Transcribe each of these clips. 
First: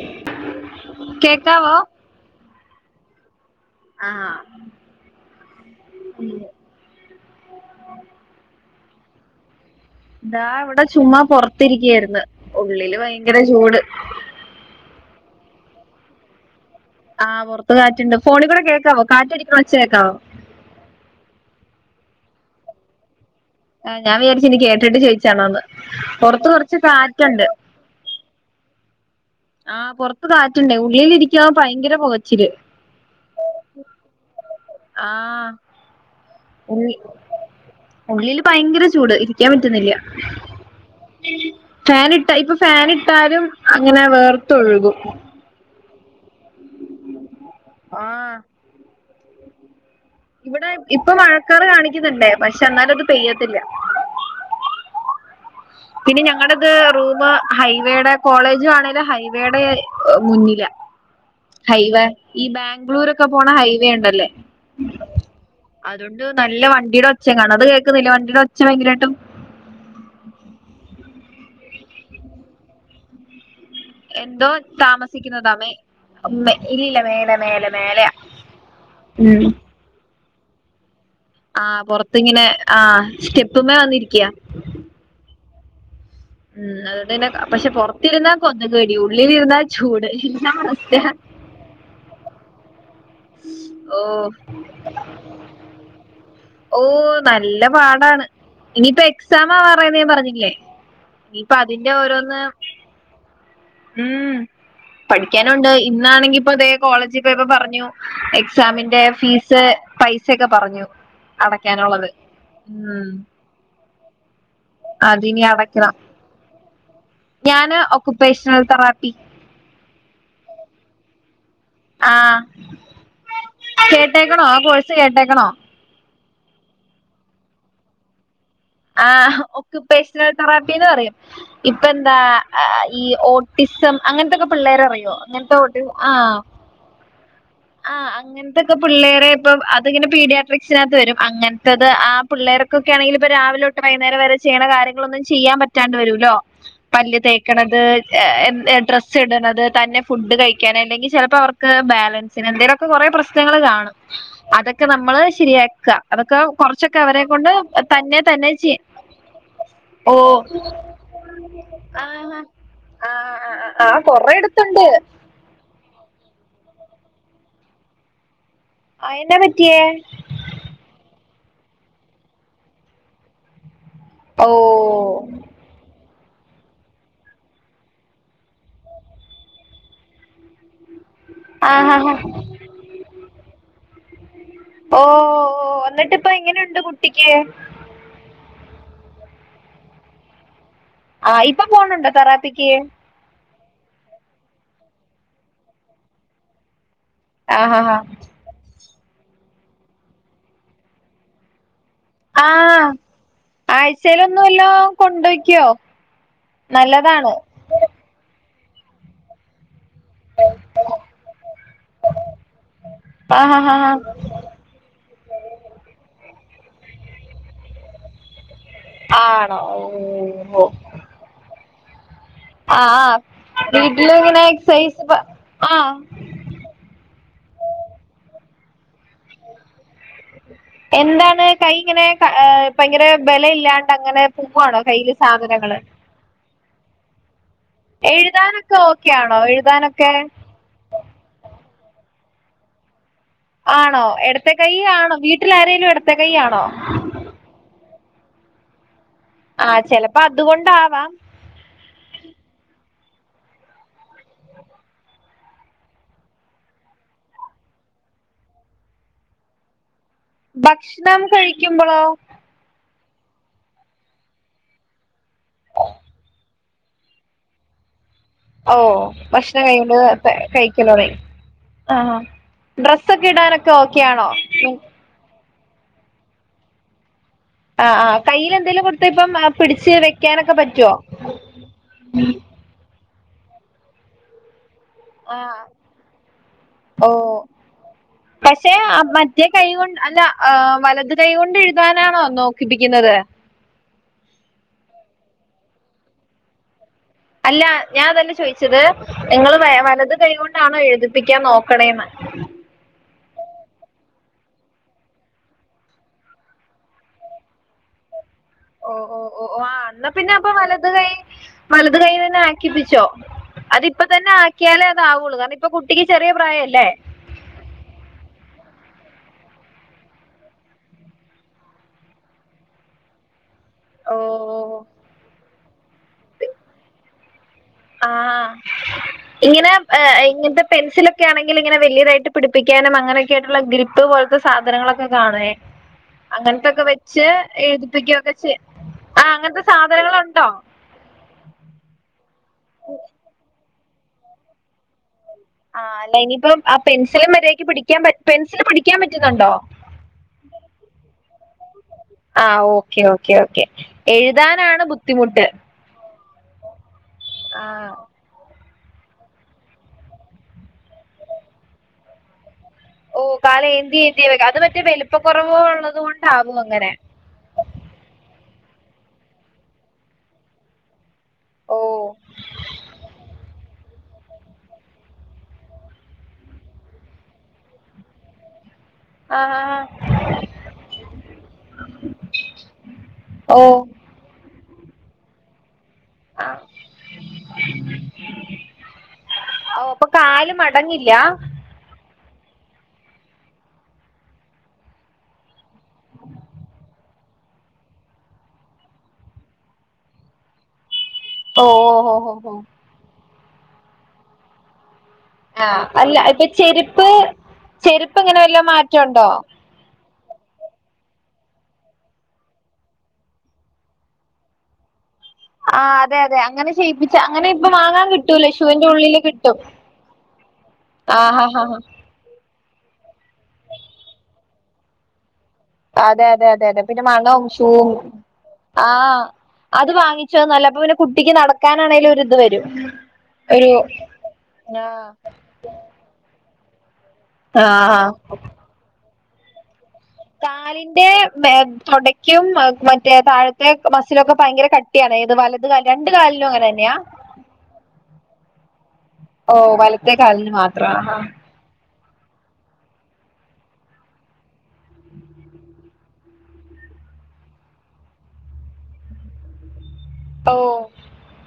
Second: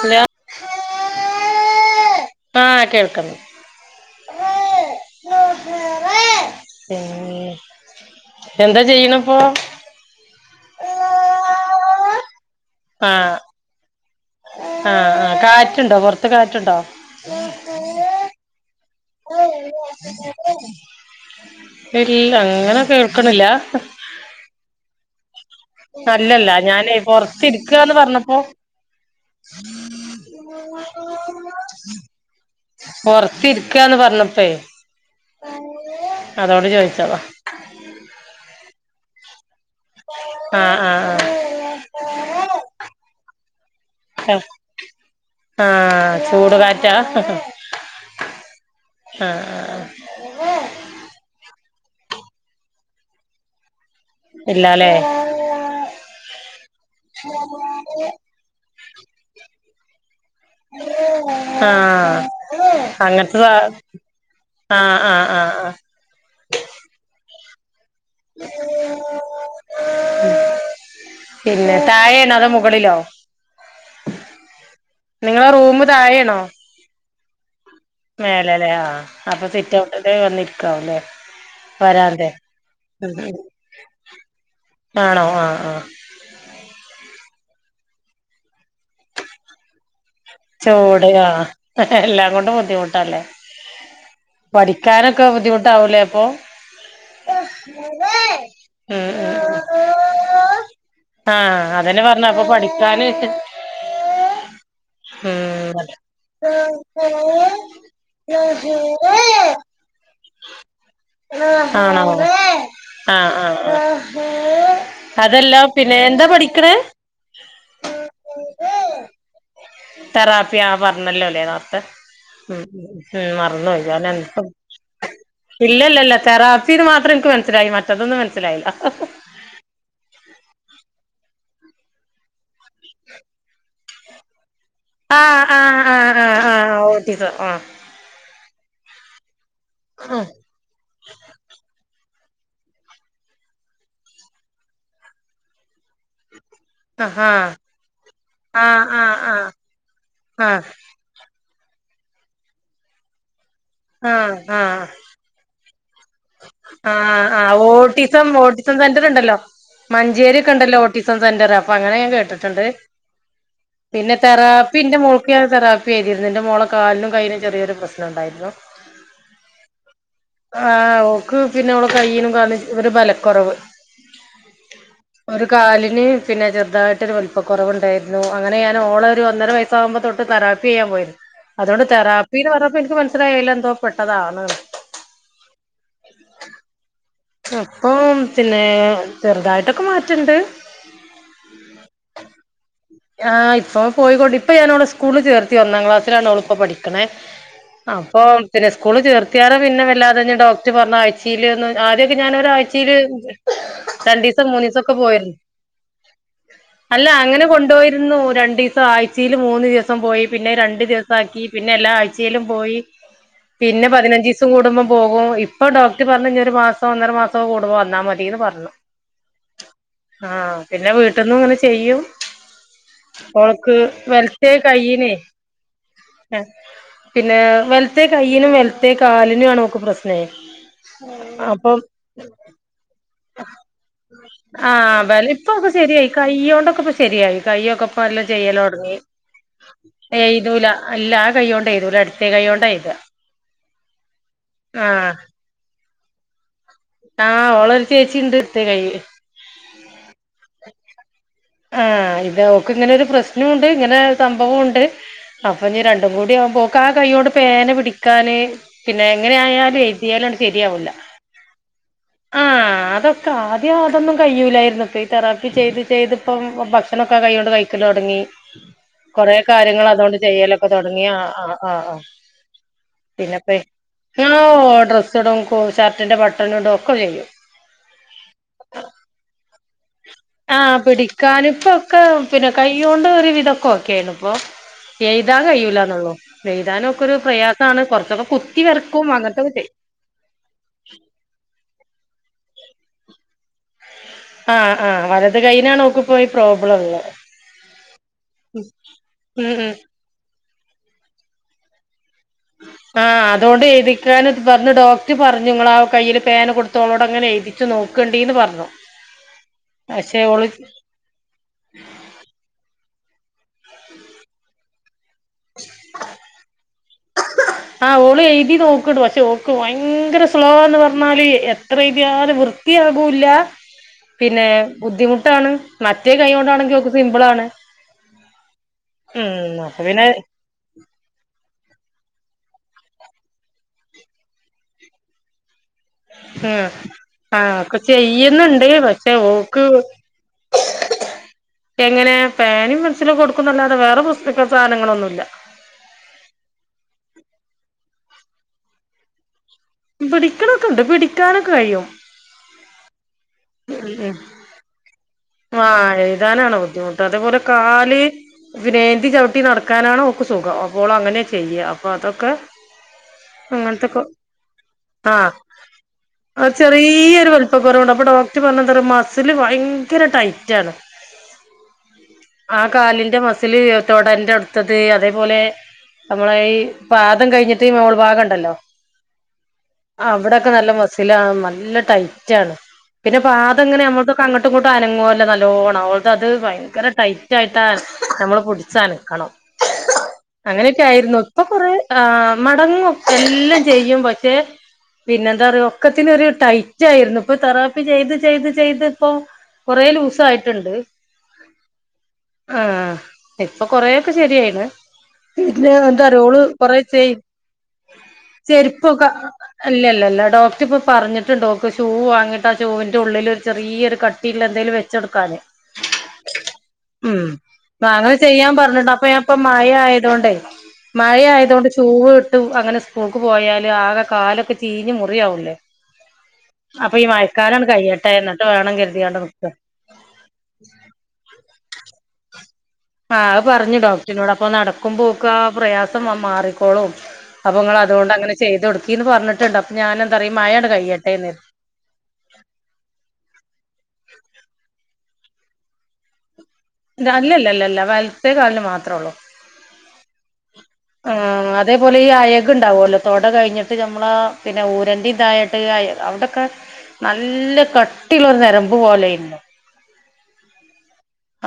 Hello കേക്കാവോ ആ കേൾക്ക്ണ്ട് ആഹ് പിന്നെ എന്താ ചെയ്യണ് പ്പോ താ ഇവ്ടെ ചുമ്മാ പൊറത്തിരിക്ക്യാര്ന്ന് ഉള്ളില് ഭയങ്കര ചൂട് ആ ആ കാറ്റുണ്ടോ പൊർത്ത് കാറ്റുണ്ടോ? ആ പൊർത്ത് കാറ്റുണ്ട് ഫോണികൂടെ കേക്കാവോ കാറ്റടിക്ക്ണ ഒച്ച കേക്കാവോ ഇല്ല അങ്ങനെ കേൾക്ക്ണില്ലാ ഞാൻ വിചാരിച്ചു ഇനി കേട്ടിട്ട് ചോയ്ച്ചാണോന്ന് അല്ലല്ല ഞാനേ പൊർത്ത് ഇര്ക്കാന്ന് പർഞ്ഞപ്പോ ആ പൊർത്ത് കാറ്റുണ്ടേയ് ഉള്ളില് രിക്ക്യാവുമ്പോ ഭയങ്കര പുകച്ചില് പൊർത്തിര്ക്കാന്ന് പർഞ്ഞപ്പേയ് ആഹ് ഉള്ളി ചോദിച്ചതാ ഉള്ളില് ഭയങ്കര ചൂട് ഇരിക്ക്യാൻ പറ്റുന്നില്ല്യ ആഹ് ആഹ് ഫാന് ഇട്ട ഇപ്പൊ ഫാന് ഇട്ടാലും അങ്ങനെ വേർത്തൊഴുകും ആ ചൂട് കാറ്റാ ആഹ് ആ ഇവിടെ ഇപ്പം മഴക്കാറ് കാണിക്ക്ന്ന്ണ്ടേ പക്ഷെ എന്നാലും അത് പെയ്യത്തില്ലാ ഇല്ലാലേ പിന്നെ ഞങ്ങെടെത് റൂമ് ഹൈവേടെ കോളേജ് ആണേലും ഹൈവേടെ മുന്നി ലാ ഹൈവേ ആഹ് ഈ ബാംഗ്ലൂരൊക്കെ അങ്ങനത്തെ പോണ സാ ഹൈവേ ഉണ്ടല്ലേ ആഹ് ആഹ് ആഹ് ആഹ് അ തുകൊണ്ട് നല്ല വണ്ടീടെ ഒച്ച കാണാ അത് കേക്ക്ന്നില്ലെ വണ്ടിടെ ഒച്ച ഭയ്ങ്കരായ്ട്ടും ഉം പിന്നെ തായേണോ അതൊ മുകളിലോ എന്തോ നിങ്ങളെ താമസിക്ക്ന്നതാേ മെ റൂമ് മെ ഇല്ലില്ല മേലെ മേലെ മേലെയാ മേലെലേ ആഹ് ഉം അപ്പ സിറ്റൗട്ട്ല് വന്നിര്ക്കാവുലേ ആഹ് പാെർത്ത് ഇങ്ങിനെ ആഹ് സ്റ്റെപ്പ്മ്മേ വന്നിരിക്ക്യാ ആണോ ആഹ് ആഹ് ഉം അതുകൊണ്ട് തന്നെ പക്ഷെ പൊർത്തിര്ന്നാ കൊത്ക് കടി ഉള്ളിലിര്ന്നാ ചൂട് എന്നാ ചൂട് അവസ്ഥയാ ആഹ് എല്ലാം കൊണ്ടും ബുദ്ധിമുട്ടാല്ലേ ഓഹ് പഠിക്കാനൊക്കെ ബുദ്ധിമുട്ടാവൂലേ അപ്പോ ഓഹ് നല്ല പാടാണ് ഇനിയിപ്പ ഉം എക്സാമാവാറായിന്ന് ഞാൻ പറഞ്ഞില്ലേ താ ഇനിയിപ്പ അതിന്റെ അതെന്നെ പർഞ്ഞെ ഓരോന്ന് അപ്പ പഠിക്കാന് ഉം പഠിക്ക്യാനുണ്ട് ഇന്നാണെങ്കി ഇപ്പാെ തേ കോളേജി പോയപ്പൊ പറഞ്ഞു എക്സാമിന്റെ ഫീസ് പെെ സെക്കെ പറഞ്ഞു ആണോ അടക്ക്യാനുള്ളത് ഉം അതിനി അതെല്ലാ അടയ്ക്കണം പിന്നെ എന്താ പഠിക്ക്ണ്? ഞാന് ഒക്കുപേഷ്ണൽ തെറാപ്പി തെറാപ്പി ആഹ് പർഞ്ഞല്ലാെലേ നേർത്തെ ആഹ് ഉം ഉം മറന്നു പോയി ഞാനെ കേട്ടേക്കണോ ആ കോഴ്സ് കേട്ടേക്കണോ ഇല്ലല്ലല്ലാ തെറാപ്പീന്ന് മാത്രം ഇൻക്ക് മൻസ്സ്ലായി മറ്റതൊന്നും മൻസ്സ്ലായില്ല ആഹ് ഒക്കുപേഷ്ണൽ തെറാപ്പീന്ന് പറയും ഇപ്പെന്താ ആഹ് ഈ ഓട്ടിസം അങ്ങൻത്തൊക്കെ പിള്ളേരെ അറി യോ അങ്ങെൻത്തെ ഓട്ടി ആഹ് ആഹ് അങ്ങെൻത്തെക്കെ പിള്ളേരെ ഇപ്പം അ ത്ങ്ങെനെ പീഡിയാട്രിക്ഷനാത്ത് വെരും അങ്ങൻത്തത് ആ പിള്ളേർക്കൊക്കെ ആണെങ്കില് ഇപ്പ രാവിലോട്ട് വൈക്ന്നേരം വെരെ ചെയ്യ്ണ കാര്യങ്ങളൊന്നും ചെയ്യാം പറ്റാണ്ട് വരൂല്ലോ പല്ല് ആഹ് ആഹ് തേക്ക്ണത് ആഹ് ഏഹ് ഡ്രസ്സ് ആഹ് ഇട്ണെത് തന്നെ ഫുഡ്ഡ് ആഹ് കഴിക്ക്യാൻ അല്ലെങ്കി ചെലപ്പാെ അവർ ക്ക്‌ ബാലൻസിന് എന്തേലാെക്കെ കാെറേ പ്രശ്നങ്ങള് കാണും ആഹ് അതൊക്കെ ആഹ് നമ്മെള് ശെരിയാക്കാ അതൊക്കെ കാെറാെച്ചൊക്കെ അവെരേ കൊണ്ട് തന്നെ ഇപ്പം തന്നെ ഓട്ടീസം ചെയ്യ സെന്റെറ്ണ്ടല്ലോ ഓ മഞ്ചേര്യൊക്കെണ്ടല്ലോ ഓട്ടീസം സെന്റെറ് അപ്പം അങ്ങെനെ ഞാൻ ആഹ് ആഹ് കേട്ട്ട്ട്ണ്ട് ആഹ് ആഹ് പിന്നെ തെറാപ്പി കൊറെടുത്തുണ്ട് ന്റെ മോൾ ക്ക് ഞാൻ തെറാപ്പി ചെയ്തിര്ന്ന് ന്റെ മോളെ കാൽനും കയ്യിനും ചെറീയൊരു പ്രശ്നണ്ടായിര്ന്നു ആഹ് എന്നാ പറ്റിയേ? ആഹ് ഓക്ക് പിന്നെ ഓളെ കയ്യിനും കാൽനും ഒര് ബലക്കാെറെവ് ഓ ഒരു കാലിന് പിന്നെ ചെർതായ്ട്ടൊരു വൽപ്പക്കാെറവ്ണ്ടായ്ര്ന്നു അങ്ങെനെ ഞാനോളെരു ഒന്നര വയ സ്സാവുമ്പം തൊട്ട് തെറാപ്പ്യെയ്യാം പോയിര് അതോണ്ട് ആഹ് ആഹ് തെറാപ്പീന്ന് പർഞ്ഞപ്പം ഇൻക്ക് മൻസ്സ്ലായി അയ്ലെന്തോ പെട്ടതാണ്ന്ന് ഓഹ് ഓഹ് ഓഹ് എന്നിട്ട് ഇപ്പ എങ്ങെനെയുണ്ട് കുട്ടിക്ക്യ്? പ്പോം പിന്നേ ചെറ്തായ്ട്ടൊക്കെ മാറ്റണ്ട് ആഹ് ഇപ്പം പോണുണ്ടാെ തെറാപ്പിക്ക്യ്? ആഹ് ഇപ്പ പോയിക്കൊണ്ട് ഇപ്പ ഞാനോളെ സ്കൂള്ൽ ചേർത്തി ഒന്നാം ക്ലാസ്‌ലാണ് ഓള്പ്പൊ പഠി കാണെ ആഹാ ഹാ അപ്പോ പിന്നെ സ്കൂള് ചേർത്തിയാടെ പിന്നെ വല്ലാതെ തന്നെ ഡോക്ടർ പറഞ്ഞ ആഴ്ചയിലൊന്ന് ആദ്യക്കെ ആ ഞാനൊരാഴ്ചയില് ആഴ്ചയിലൊന്നു രണ്ടീസം മൂന്നു വല്ലോ ദിവസം ഒക്കെ പോയിരുന്നു. കൊണ്ടോയ്ക്കോ അല്ല നല്ലതാണ് അങ്ങനെ കൊണ്ടുപോയിരുന്നു രണ്ടു ദിവസം ആഴ്ചയില് മൂന്ന് ദിവസ. സം പോയി പിന്നെ രണ്ട് ദിവസക്കി പിന്നെ എല്ലാ ആഴ്ചയിലും പോയി. ആഹാ ഹാ പിന്നെ ഹാ പതിനഞ്ച് ദി സം കൂടുമ്പോൾ പോകും ഇപ്പൊ ഡോക്ടർ പറഞ്ഞ് ഇഞ്ഞി ഒരു മാസോ ഒന്നര മാസോ കൂടുമ്പോ വന്നാ മതിന്ന് പറഞ്ഞു. ആണോ ആ ഓ പിന്നെ വീട്ടിൽന്നും ഇങ്ങനെ ചെയ്യും. ആ ആ മോൾക്ക് വീട്ടില് ഇങ്ങനെ വെല്ത്തേ എക്സസൈസ് കൈയിനെ പ ആ ആ പിന്നെ വെല്ത്തെ കൈയ്യ്ലും വെല തേ കാലിനു ആണേ ഓക്ക് പ്രശ്നേ അ വേ ഭയങ്കര ബലം ഇല്ലാണ്ട് അങ്ങനെ ആ പോവാണോ കയ്യില് വലു ഇപ്പൊക്കെ സാധനങ്ങള് ശരിയായി കയ്യോണ്ടൊക്കെ ഇപ്പ ശരിയായി. കയ്യൊക്കെ ഇപ്പ പല ചെയ്യല എഴുതാനൊക്കെ തുടങ്ങി ഓക്കെ ആണോ എഴുതാനൊക്കെ എയ്തൂല. ഇല്ല ആ കൈകൊണ്ട് എഴുതൂല എടത്തേ കൈകൊണ്ട എഴുതാ. ആണോ ഇടത്തെ കൈ ആഹ് ആണോ വീട്ടിൽ ആരേലും ഇടത്തെ കൈ ആണോ? ആ ഓള ഒരു ചേച്ചി ഇണ്ട് എടുത്തെ കൈ. ആ ചെലപ്പോ അതുകൊണ്ടാവാം. ആ ഇത് അവക്ക് ഇങ്ങനെ ഒരു പ്രശ്നമുണ്ട് ഇങ്ങനെ ഒരു സംഭവുണ്ട്. അപ്പൊ ഇഞ്ഞി രണ്ടും കൂടി ആവുമ്പോക ആ കയ്യോണ്ട് പേന പിടിക്കാന്. പിന്നെ എങ്ങനെ ആയാലും എഴുതിയാലും ഭക്ഷണം കഴിക്കുമ്പോളോ? ആ അതൊക്കെ ആദ്യം അതൊന്നും കഴിയുലായിരുന്നു ഇപ്പ ഈ തെറാപ്പി ചെയ്ത് ചെയ്ത് ഇപ്പം ഭക്ഷണക്കെ ആ കൈകൊണ്ട് കഴിക്കല് തോടങ്ങി. ഓ കൊറെ ഭക്ഷണം കാര്യങ്ങള് കഴിയുമ്പോ അതൊണ്ട് ചെയ്യലൊക്കെ തുടങ്ങിയ കഴിക്കലോടങ്ങി ആ ആ ആ ആഹ് ഡ്രസ്സൊക്കെ പിന്നെപ്പ ഇടാനൊക്കെ ഓക്കെ ആ ആണോ ഓ ഡ്രസ്സ് ഇടും ഷർട്ടിന്റെ ബട്ടൺ ഇടും ഒക്കെ ചെയ്യും. ആ ആ കയ്യിൽ എന്തേലും കൊടുത്ത ഇപ്പം പിടിച്ച് വേ ആ പിടിക്കാനിപ്പ ഒക്കെ പിന്നെ കൈ കൊണ്ട് ഒരു വിധക്കെ ഓക്കെ ആണ് ഇപ്പൊ. എഴുതാൻ ആഹ് കഴിയൂലാന്നുള്ളോ എഴുതാന ഒക്കെ ഒരു പ്രയാസമാണ് കുറച്ചൊക്കെ കുത്തി പക്ഷെ വെരക്കും മറ്റേ അങ്ങനത്തൊക്കെ കൈ ചെയ്യും. കൊണ്ട് അല്ല ആ വലത് കൈ കൊണ്ട് എഴുതാനാണോ നോക്കിപ്പിക്കുന്നത്. ആഹ് ആ വലത് കൈനാണ് ഓക്ക് പ്പോ ഈ പ്രോബ്ലം ഉള്ളത്. അല്ല ഞാൻ അതല്ലെ ചോദിച്ചത് ഉം നിങ്ങള് ഉം വലത് കൈ കൊണ്ടാണോ എഴുതിപ്പിക്കാൻ നോക്കണേന്ന്. ആഹ അതുകൊണ്ട് എഴുതിക്കാൻ പറഞ്ഞ് ഡോക്ടർ പറഞ്ഞുങ്ങള ആ കയ്യില് പേന കൊടു ത്തോട് അങ്ങനെ എഴുതിച്ച് നോക്കണ്ടിന്ന് പറഞ്ഞു. ഓ ഓ ഓ ഓ ആ അന്നാ പക്ഷെ പിന്നെ ഓള് അപ്പൊ വലത് കൈ വലത് കൈ തന്നെ ആക്കിപ്പിച്ചോ. അതിപ്പ തന്നെ ആക്കിയാലേ അതാവുള്ളൂ കാരണം ഇപ്പൊ കുട്ടിക്ക് ചെറിയ പ്രായം അല്ലേ. ആഓള് എഴുതി നോക്ണ്ട് പക്ഷേ ഓക്ക് ഭയങ്കര സ്ലോന്ന് പറഞ്ഞാല് എത്ര എഴുതിയാല് വൃ ആകൂല്ല. ഓ പിന്നെ ബുദ്ധിമുട്ടാണ് മറ്റേ കൈ കൊണ്ടാണെങ്കിൽ ഓക് സിമ്പിൾ ആണ്. ആ ഇങ്ങനെ പിന്നെ ഇങ്ങന് ത്തെ പെൻസില്. ക്കെ ആണെങ്കിൽ ഇങ്ങനെ വല്യതായിട്ട് പിടിപ്പിക്കാനും അങ്ങനെയക്കെയായിട്ടുള്ള ഗ്രിപ്പ് പോലത്തെ സാധനങ്ങളൊക്കെ കാണേ. ഉം അങ്ങനത്തൊക്കെ വെച്ച് ആഹ് ഒക്കെ എഴുതിപ്പിക്കൊക്കെ ചെയ, ചെയ്യുന്നുണ്ട് പക്ഷെ ആ അങ്ങനത്തെ ഓക്ക് സാധനങ്ങളുണ്ടോ? എങ്ങനെ പേനിം പെൻസിലും കൊടുക്കുന്നല്ലാതെ വേറെ പുസ്തക്ക സാധനങ്ങളൊന്നുല്ല. ആഹ അല്ല ഇനിയിപ്പം ആ പെൻസില് മര്യാദക്ക് പിടിക്കാൻ, പെൻസൽ പിടിക്കാൻ പറ്റുന്നുണ്ടോ? പിടിക്ണൊക്കെണ്ട് പിടിക്കാനൊക്കെ കഴിയും. ആ ഓക്കെ ഓക്കെ ഓക്കെ എഴുതാനാണ് ബുദ്ധിമുട്ട്. ആഹ എഴുതാനാണ് ബുദ്ധിമുട്ട് അതേപോലെ ആ കാല്. ഇവനേന്തി ചവിട്ടി നടക്കാനാണ് ഓക്ക് സുഖം അപ്പോൾ അങ്ങനെ ചെയ്യ അപ്പൊ അതൊക്കെ. ഓ കാല് അങ്ങനത്തൊക്കെ ഏന്തിഏന്തിയാ അത് പറ്റേ വലുപ്പ ആഹ് കുറവ് ഉള്ളതോണ്ടാവും അങ്ങനെ. ഇപ്പൊ കുറ അപ്പൊ ഡോക്ടർ പറഞ്ഞ മസില് ഭയങ്കര ടൈറ്റ് ആണ്. ഓ ആ കാലിന്റെ മസില് തൊടന്റെ അവ്ട് ത്തത് അതേപോലെ നമ്മള ഈ പാദം കഴിഞ്ഞിട്ട് മോൾ ഭാഗംണ്ടല്ലോ. ആ ആ ആ. അവിടൊക്കെ നല്ല മസീലാണ് നല്ല ടൈറ്റാണ്. പിന്നെ പാത ഓ ഇങ്ങനെ നമകൊക്കെ അങ്ങട്ടും ഇങ്ങോട്ടുംഅനങ്ങു ല്ലോ നല്ലോണം. അ അത് ആ ഭയങ്കര ടൈറ്റായിട്ടാ നമ്മള് പുടിച്ചനക്കണം. ഓ അപ്പൊ കാല് അങ്ങനെയൊക്കെ മടങ്ങില്ല ആയിരുന്നു ഇപ്പൊ ഫുൾ മടങ്ങും എല്ലാം ചെയ്യും പക്ഷെ. പിന്നെ എന്താ പറയ ഒക്കത്തിനൊരു ടൈറ്റ് ആയിരുന്നു ഇപ്പൊ തെറാപ്പി ചെയ്ത് ചെയ്ത് ചെയ്ത് ഇപ്പൊ. കൊറേ ലുസായിട്ടുണ്ട്. ഓ ഓ ഓ ഓ ഓ. ഇപ്പൊ കൊറെക്കെ ശെരിയായിണ്. ആ പിന്നെ അല്ല എന്താറിയോ ഓള് ഇപ്പൊ കൊറ ച ചെരുപ്പ് ചെരുപ്പ് ഇങ്ങനെ വല്ല ചെരുപ്പൊക്കെ. മാറ്റമുണ്ടോ അല്ലല്ല അല്ല ഡോക്ടർ ഇപ്പൊ പറഞ്ഞിട്ടു ഓള്ക് ഷൂ വാങ്ങിട്ട് ആ ചൂവിന്റെ ഉള്ളിൽ ഒരു ചെറ്യ കട്ട്. ട്ടിള്ളഎന്തേലും വെച്ചൊടുക്കാന്. ആ അതെ അതെ അങ്ങനെ ചെയ്യിപ്പിച്ച ഉം അങ്ങനെ ഇപ്പൊ വാങ്ങാൻ നാളെ കിട്ടൂല ചെയ്യാൻ ഷൂവിന്റെ പറഞ്ഞിട് അപ്പൊ ഞാൻ ഉള്ളില് ഇപ്പ കിട്ടും മഴ ആയതോണ്ടേ. മഴ ആ ഹാ ഹാ ആയതോണ്ട് ഹാ ഷൂവ് ഇട്ട് അങ്ങനെ സ്കൂൾക്ക് പോയാല് ആകെ കാലൊക്കെ ചീഞ്ഞ് മുറിയാവൂലേ അതെ അതെ അതെ അതെ അപ്പൊ പിന്നെ ഈ മണം മഴക്കാലാണ് ഷൂവും കയ്യട്ടെ എന്നിട്ട് വേണം കരുതിയാണ്ട് ആഹ് നിക്ക അത് വാങ്ങിച്ചോന്നല്ല അപ്പൊ പിന്നെ കുട്ടിക്ക് നടക്കാനാണെങ്കലും ഒരിത് വരും. ആഹ് അത് ഒരു പറഞ്ഞു ഡോക്ടറിനോട് അപ്പൊ ആ നടക്കുമ്പോ ഓൾക്ക് ആ പ്രയാസം മാറിക്കോളും. ആ അപ്പൊങ്ങൾ ആ അതൊണ്ട് അങ്ങനെ ചെയതൊടുക്കീന്ന് പറഞ്ഞിട്ടുണ്ട് അപ്പ ഞാൻ എന്ത പറ. കാലിന്റെ ബേക് പ്രോട ക്യു മറ്റേ താഴത്തെ മസിലൊക്കെ ഭയങ്കര കട്ടിയാണ് ഏത് വലത് കാല് രണ്ട് കാലിലും അങ്ങനെ. തന്നെയാ അല്ലല്ല അല്ലല്ല വൽത്തെ കാലിന്ന് മാത്രേള്ളൂ. ഓ വലത്തെ കാലിന് മാത്രം. ആഹ് അതേപോലെ ഈ അയക് ഉണ്ടാവുല്ലോ തൊട കഴിഞ്ഞിട്ട് നമ്മളെ പിന്നെ ഊരന്റെ ഇതായിട്ട് അയ അവിടൊക്കെ. നല്ല കട്ടിള്ളൊരു നരമ്പ് പോലെ ഏയ്ന്നു. ഓ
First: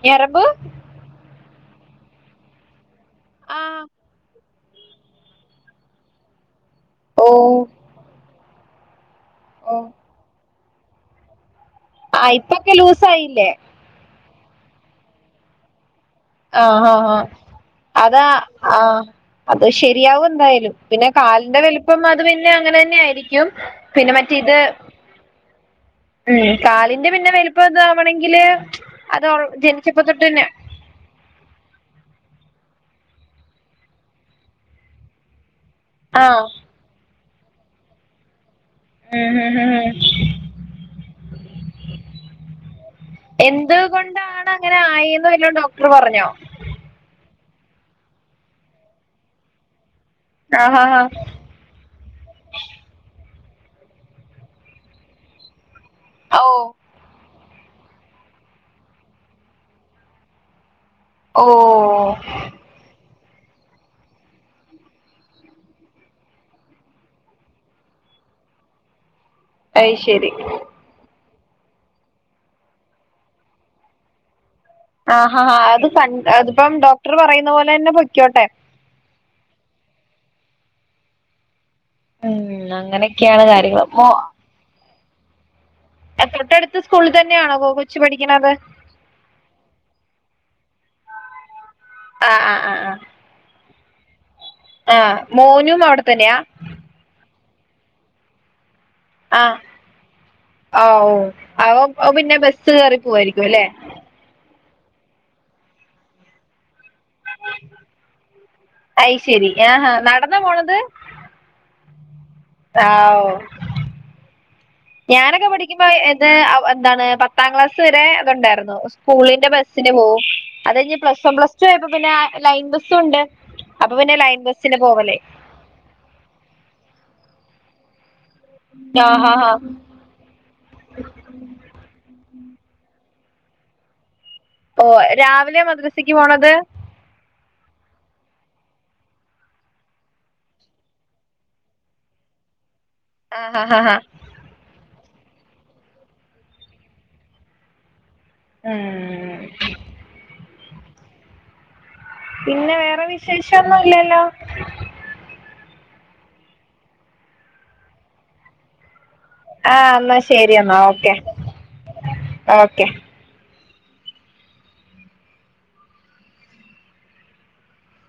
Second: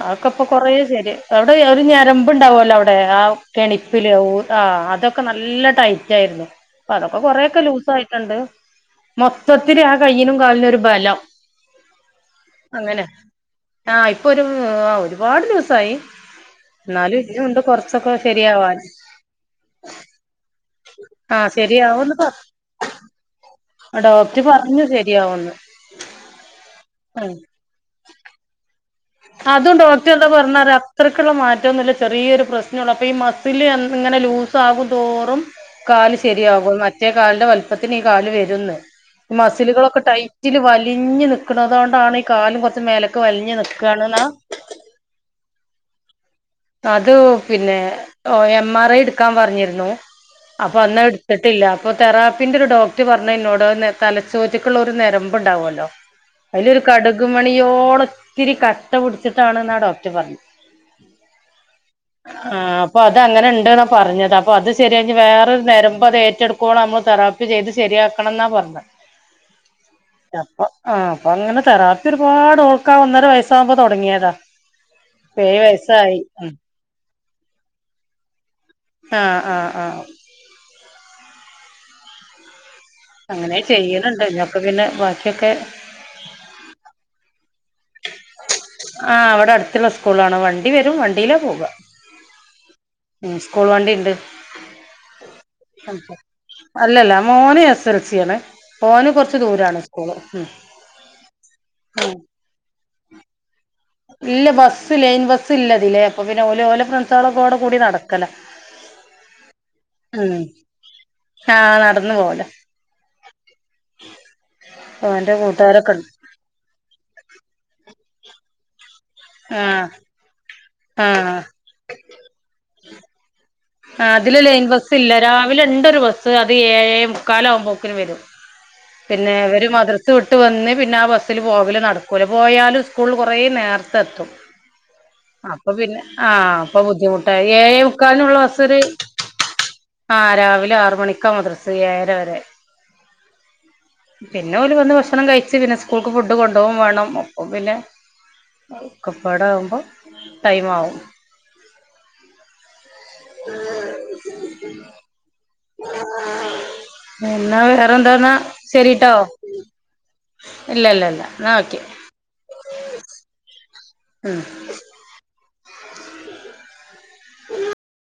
അവൊക്കെ ഇപ്പൊ ഞരമ്പ് കൊറേ ശരിയാ അവിടെ ഒരു ഞരമ്പ് ണ്ടാവൊല്ലോ അവിടെ ആ ആഹ് കെണിപ്പ് പ്പില് ആ അതൊക്കെ നല്ല ടൈറ്റായിരുന്നു ഇപ്പതൊക്കെ അതൊക്കെ ഓ കൊറേയൊക്കെ ലൂസായിട്ടുണ്ട്. ഓ മൊത്തത്തില് ആ കയ്യിനും കാലിനൊരു ബലം ആ ഇപ്പൊക്കെ ലൂസായില്ലേ ആഹ് ഇപ്പൊ ഒരു ഒരുപാട് ലൂസായി. ആഹ് ആഹ് ഇന്നാലും ആഹ് ഇഞ്ഞുണ്ട് കൊറച്ചൊക്കെ അതാ ശരിയാവാന് അത് ശരിയാവും എന്തായാലും പിന്നെ ആ കാലിന്റെ വലുപ്പം അത് ശരിയാവുന്ന് പിന്നെ അങ്ങനെ തന്നെ ആയിരിക്കും പിന്നെ മറ്റേ ഡോക്ടർ ഇത് പറഞ്ഞു ശരിയാവുന്ന് ഉം കാലിന്റെ പിന്നെ വല് പ്പതാവണെങ്കില്, അതും ഡോക്ടർ എന്താ പറഞ്ഞറിയോ അത്രക്കുള്ള മാറ്റൊന്നുല്ല ചെറിയൊരു പ്രശ്നൊള്ളൂ അപ്പൊ ഈ മസ്സില് ഇങ്ങനെ ലൂസ് ആകും തോറും കാല് ആഹ് ശരിയാകും മറ്റേ കാലിന്റെ വലുപ്പത്തിന് ഈ കാല് വരുംന്ന് ഉം ഉം ഉം മസിലുകളൊക്കെ ടൈറ്റില് വലിഞ്ഞ് നിക്ക്ണതോണ്ടാണ് ഈ കാലും കൊറച്ച് മേലക്ക് വലിഞ്ഞ് നിക്കു തുകൊണ്ടാണ് അങ്ങനെ ആയിന്ന് വല്ലോം ഡോക്ടർ പറഞ്ഞോ? അത് പിന്നെ ഒ എം ആർ ഐ എടുക്കാൻ പറഞ്ഞിരുന്നു അപ്പൊ ആഹാ ഹാ അന്നെട്ത്ത് ട്ടില്ല അപ്പൊ തെറാപ്പിന്റൊരു ഡോക്ട് പറഞ്ഞ് എന്നോട് നെ തലച്ചോറ്റ്ക്കുള്ള ഒരു നരമ്പ്ണ്ടാവല്ലോ ഓ അയിലൊരു കടുക്മണിയോളം ത്തിരി കട്ട പിടിച്ചിട്ടാണ്ന്നാ ഡോക്ട് പറഞ്ഞെ. ഓഹ് ആഹ് അപ്പൊ അത ങ്ങനെണ്ട്ന്നാ പറഞ്ഞത്. അപ്പൊ അത് ശെരിയാക്കി വേറൊരു നെരമ്പ് അതേറ്റെടു ക്കോളം നമ്മള് തെറാപ്പി ചെയ്ത് ശരിയാക്കണം ന്നാ പറഞ്ഞത്. അത് ശരി അപ്പ ആഹ് അപ്പങ്ങനെ തെറാപ്പി ഒരുപാട് ഓൾക്കാ ഒന്നര വയസ്സാകുമ്പോ തൊടങ്ങിയതാ. ആഹ് ഹാ അത് പൺ അതിപ്പം ഡോക്ടർ പറയുന്ന പോലെന്നെ പൊയ്ക്കോട്ടെ ആഹ് ആഹ് ആഹ് ഉം അങ്ങനെക്കെയാണ് കാര്യങ്ങൾ മോ പ്പ പിന്നെ ബാക്കിയൊക്കെ അ തൊട്ടടുത്ത സ്കൂളിൽ തന്നെയാണോ കൊ കൊച്ച് പഠിക്കണത്? ആഹ് അവിടടുത്തുള്ള സ്കൂളാണ് വണ്ടി വരും വണ്ടിയിലാ പോവ ആഹ് ആഹ് ആഹ് ആഹ് ഉം സ്കൂൾ വണ്ടിണ്ട് ആഹ് മോനും അവിടെത്തന്നെയാ? അല്ലല്ല മോന് എസ് എൽ സി ആണ്. ഓന് കൊറച്ച് ആഹ് ദൂരാണ് സ്കൂള് ഉം അ ഓ അവൻ പിന്നെ ബസ് കേറി പോവായിരിക്കു അല്ലേ? ഇല്ല ബസ്സ് ലെയിൻ ബസ് ല്ല തിലെ അപ്പ പിന്നെ ഓല് ഓലെ ഫ്ര [unintelligible] കൂടെ കൂടി നടക്കല അത് ശരി ആഹാ ഉം നടന്നാ പോണത് ആഹ് നടന്നു പോവലാ. ആഹ് ഓ ഓന്റെ ഞാനൊക്കെ പഠിക്കുമ്പോ കൂട്ടുകാരൊക്കെ ഉണ്ട് ഏ തെ അ എന്താണ് പത്താം ക്ലാസ് വരെ അതുണ്ടായിരുന്നു. സ്കൂളിന്റെ ആഹ് ബസ്സിന് പോവും അത് കഴിഞ്ഞ് പ്ലസ് വൺ ആഹ് പ്ലസ് ടു ആയപ്പോ പിന്നെ ലൈൻ ബസ്സു ണ്ട്. ആ തിലെ ലൈൻ ബസ് ല്ല രാവിലെ ഇണ്ടൊരു ബസ്സ് അത് ഏഴേ മുക്കാലാകുമ്പൊക്കിന് വരും. ആ പിന്നെ ഹാ ഹാ ഇവര് മദ്റ സ് വിട്ട് വന്ന് പിന്നെ ആ ബസ്സിൽ പോവല് നടക്കൂല പോയാലും സ്കൂള് കൊറേ നേർത്തെത്തും. ഓ രാവിലെ അപ്പൊ പിന്നെ മദ്രസക്ക് പോണത് ആഹ് അപ്പൊ ബുദ്ധിമുട്ടായി. ഏഴേ മുക്കാൽനുള്ള ബസ്സൊര് ആഹ് രാവിലെ ആറ് മണിക്കാ മദ്രസ് ഏഴര വരെ. ആഹ ഹഹാ പിന്നോല് വന്ന് ഭക്ഷണം കഴിച്ച് പിന്നെ സ്കൂൾക്ക് ഫുഡ് കൊണ്ടോവും വേണം അപ്പം പിന്നെ ഉം അഒക്കപ്പാടാവുമ്പോ ടൈമാവും പിന്നെ വേറെ വിശേഷൊന്നും ഇല്ലല്ലോ? അ എന്നാ വേറെന്തൊന്നാ? ശരിട്ടോ. ആഹ് ന്നാ ശരി എന്നാ ഇല്ല ഇല്ല ഓക്കെ ഇല്ല എന്നാ ഓക്കെ ഓക്കെ ഉം ഉ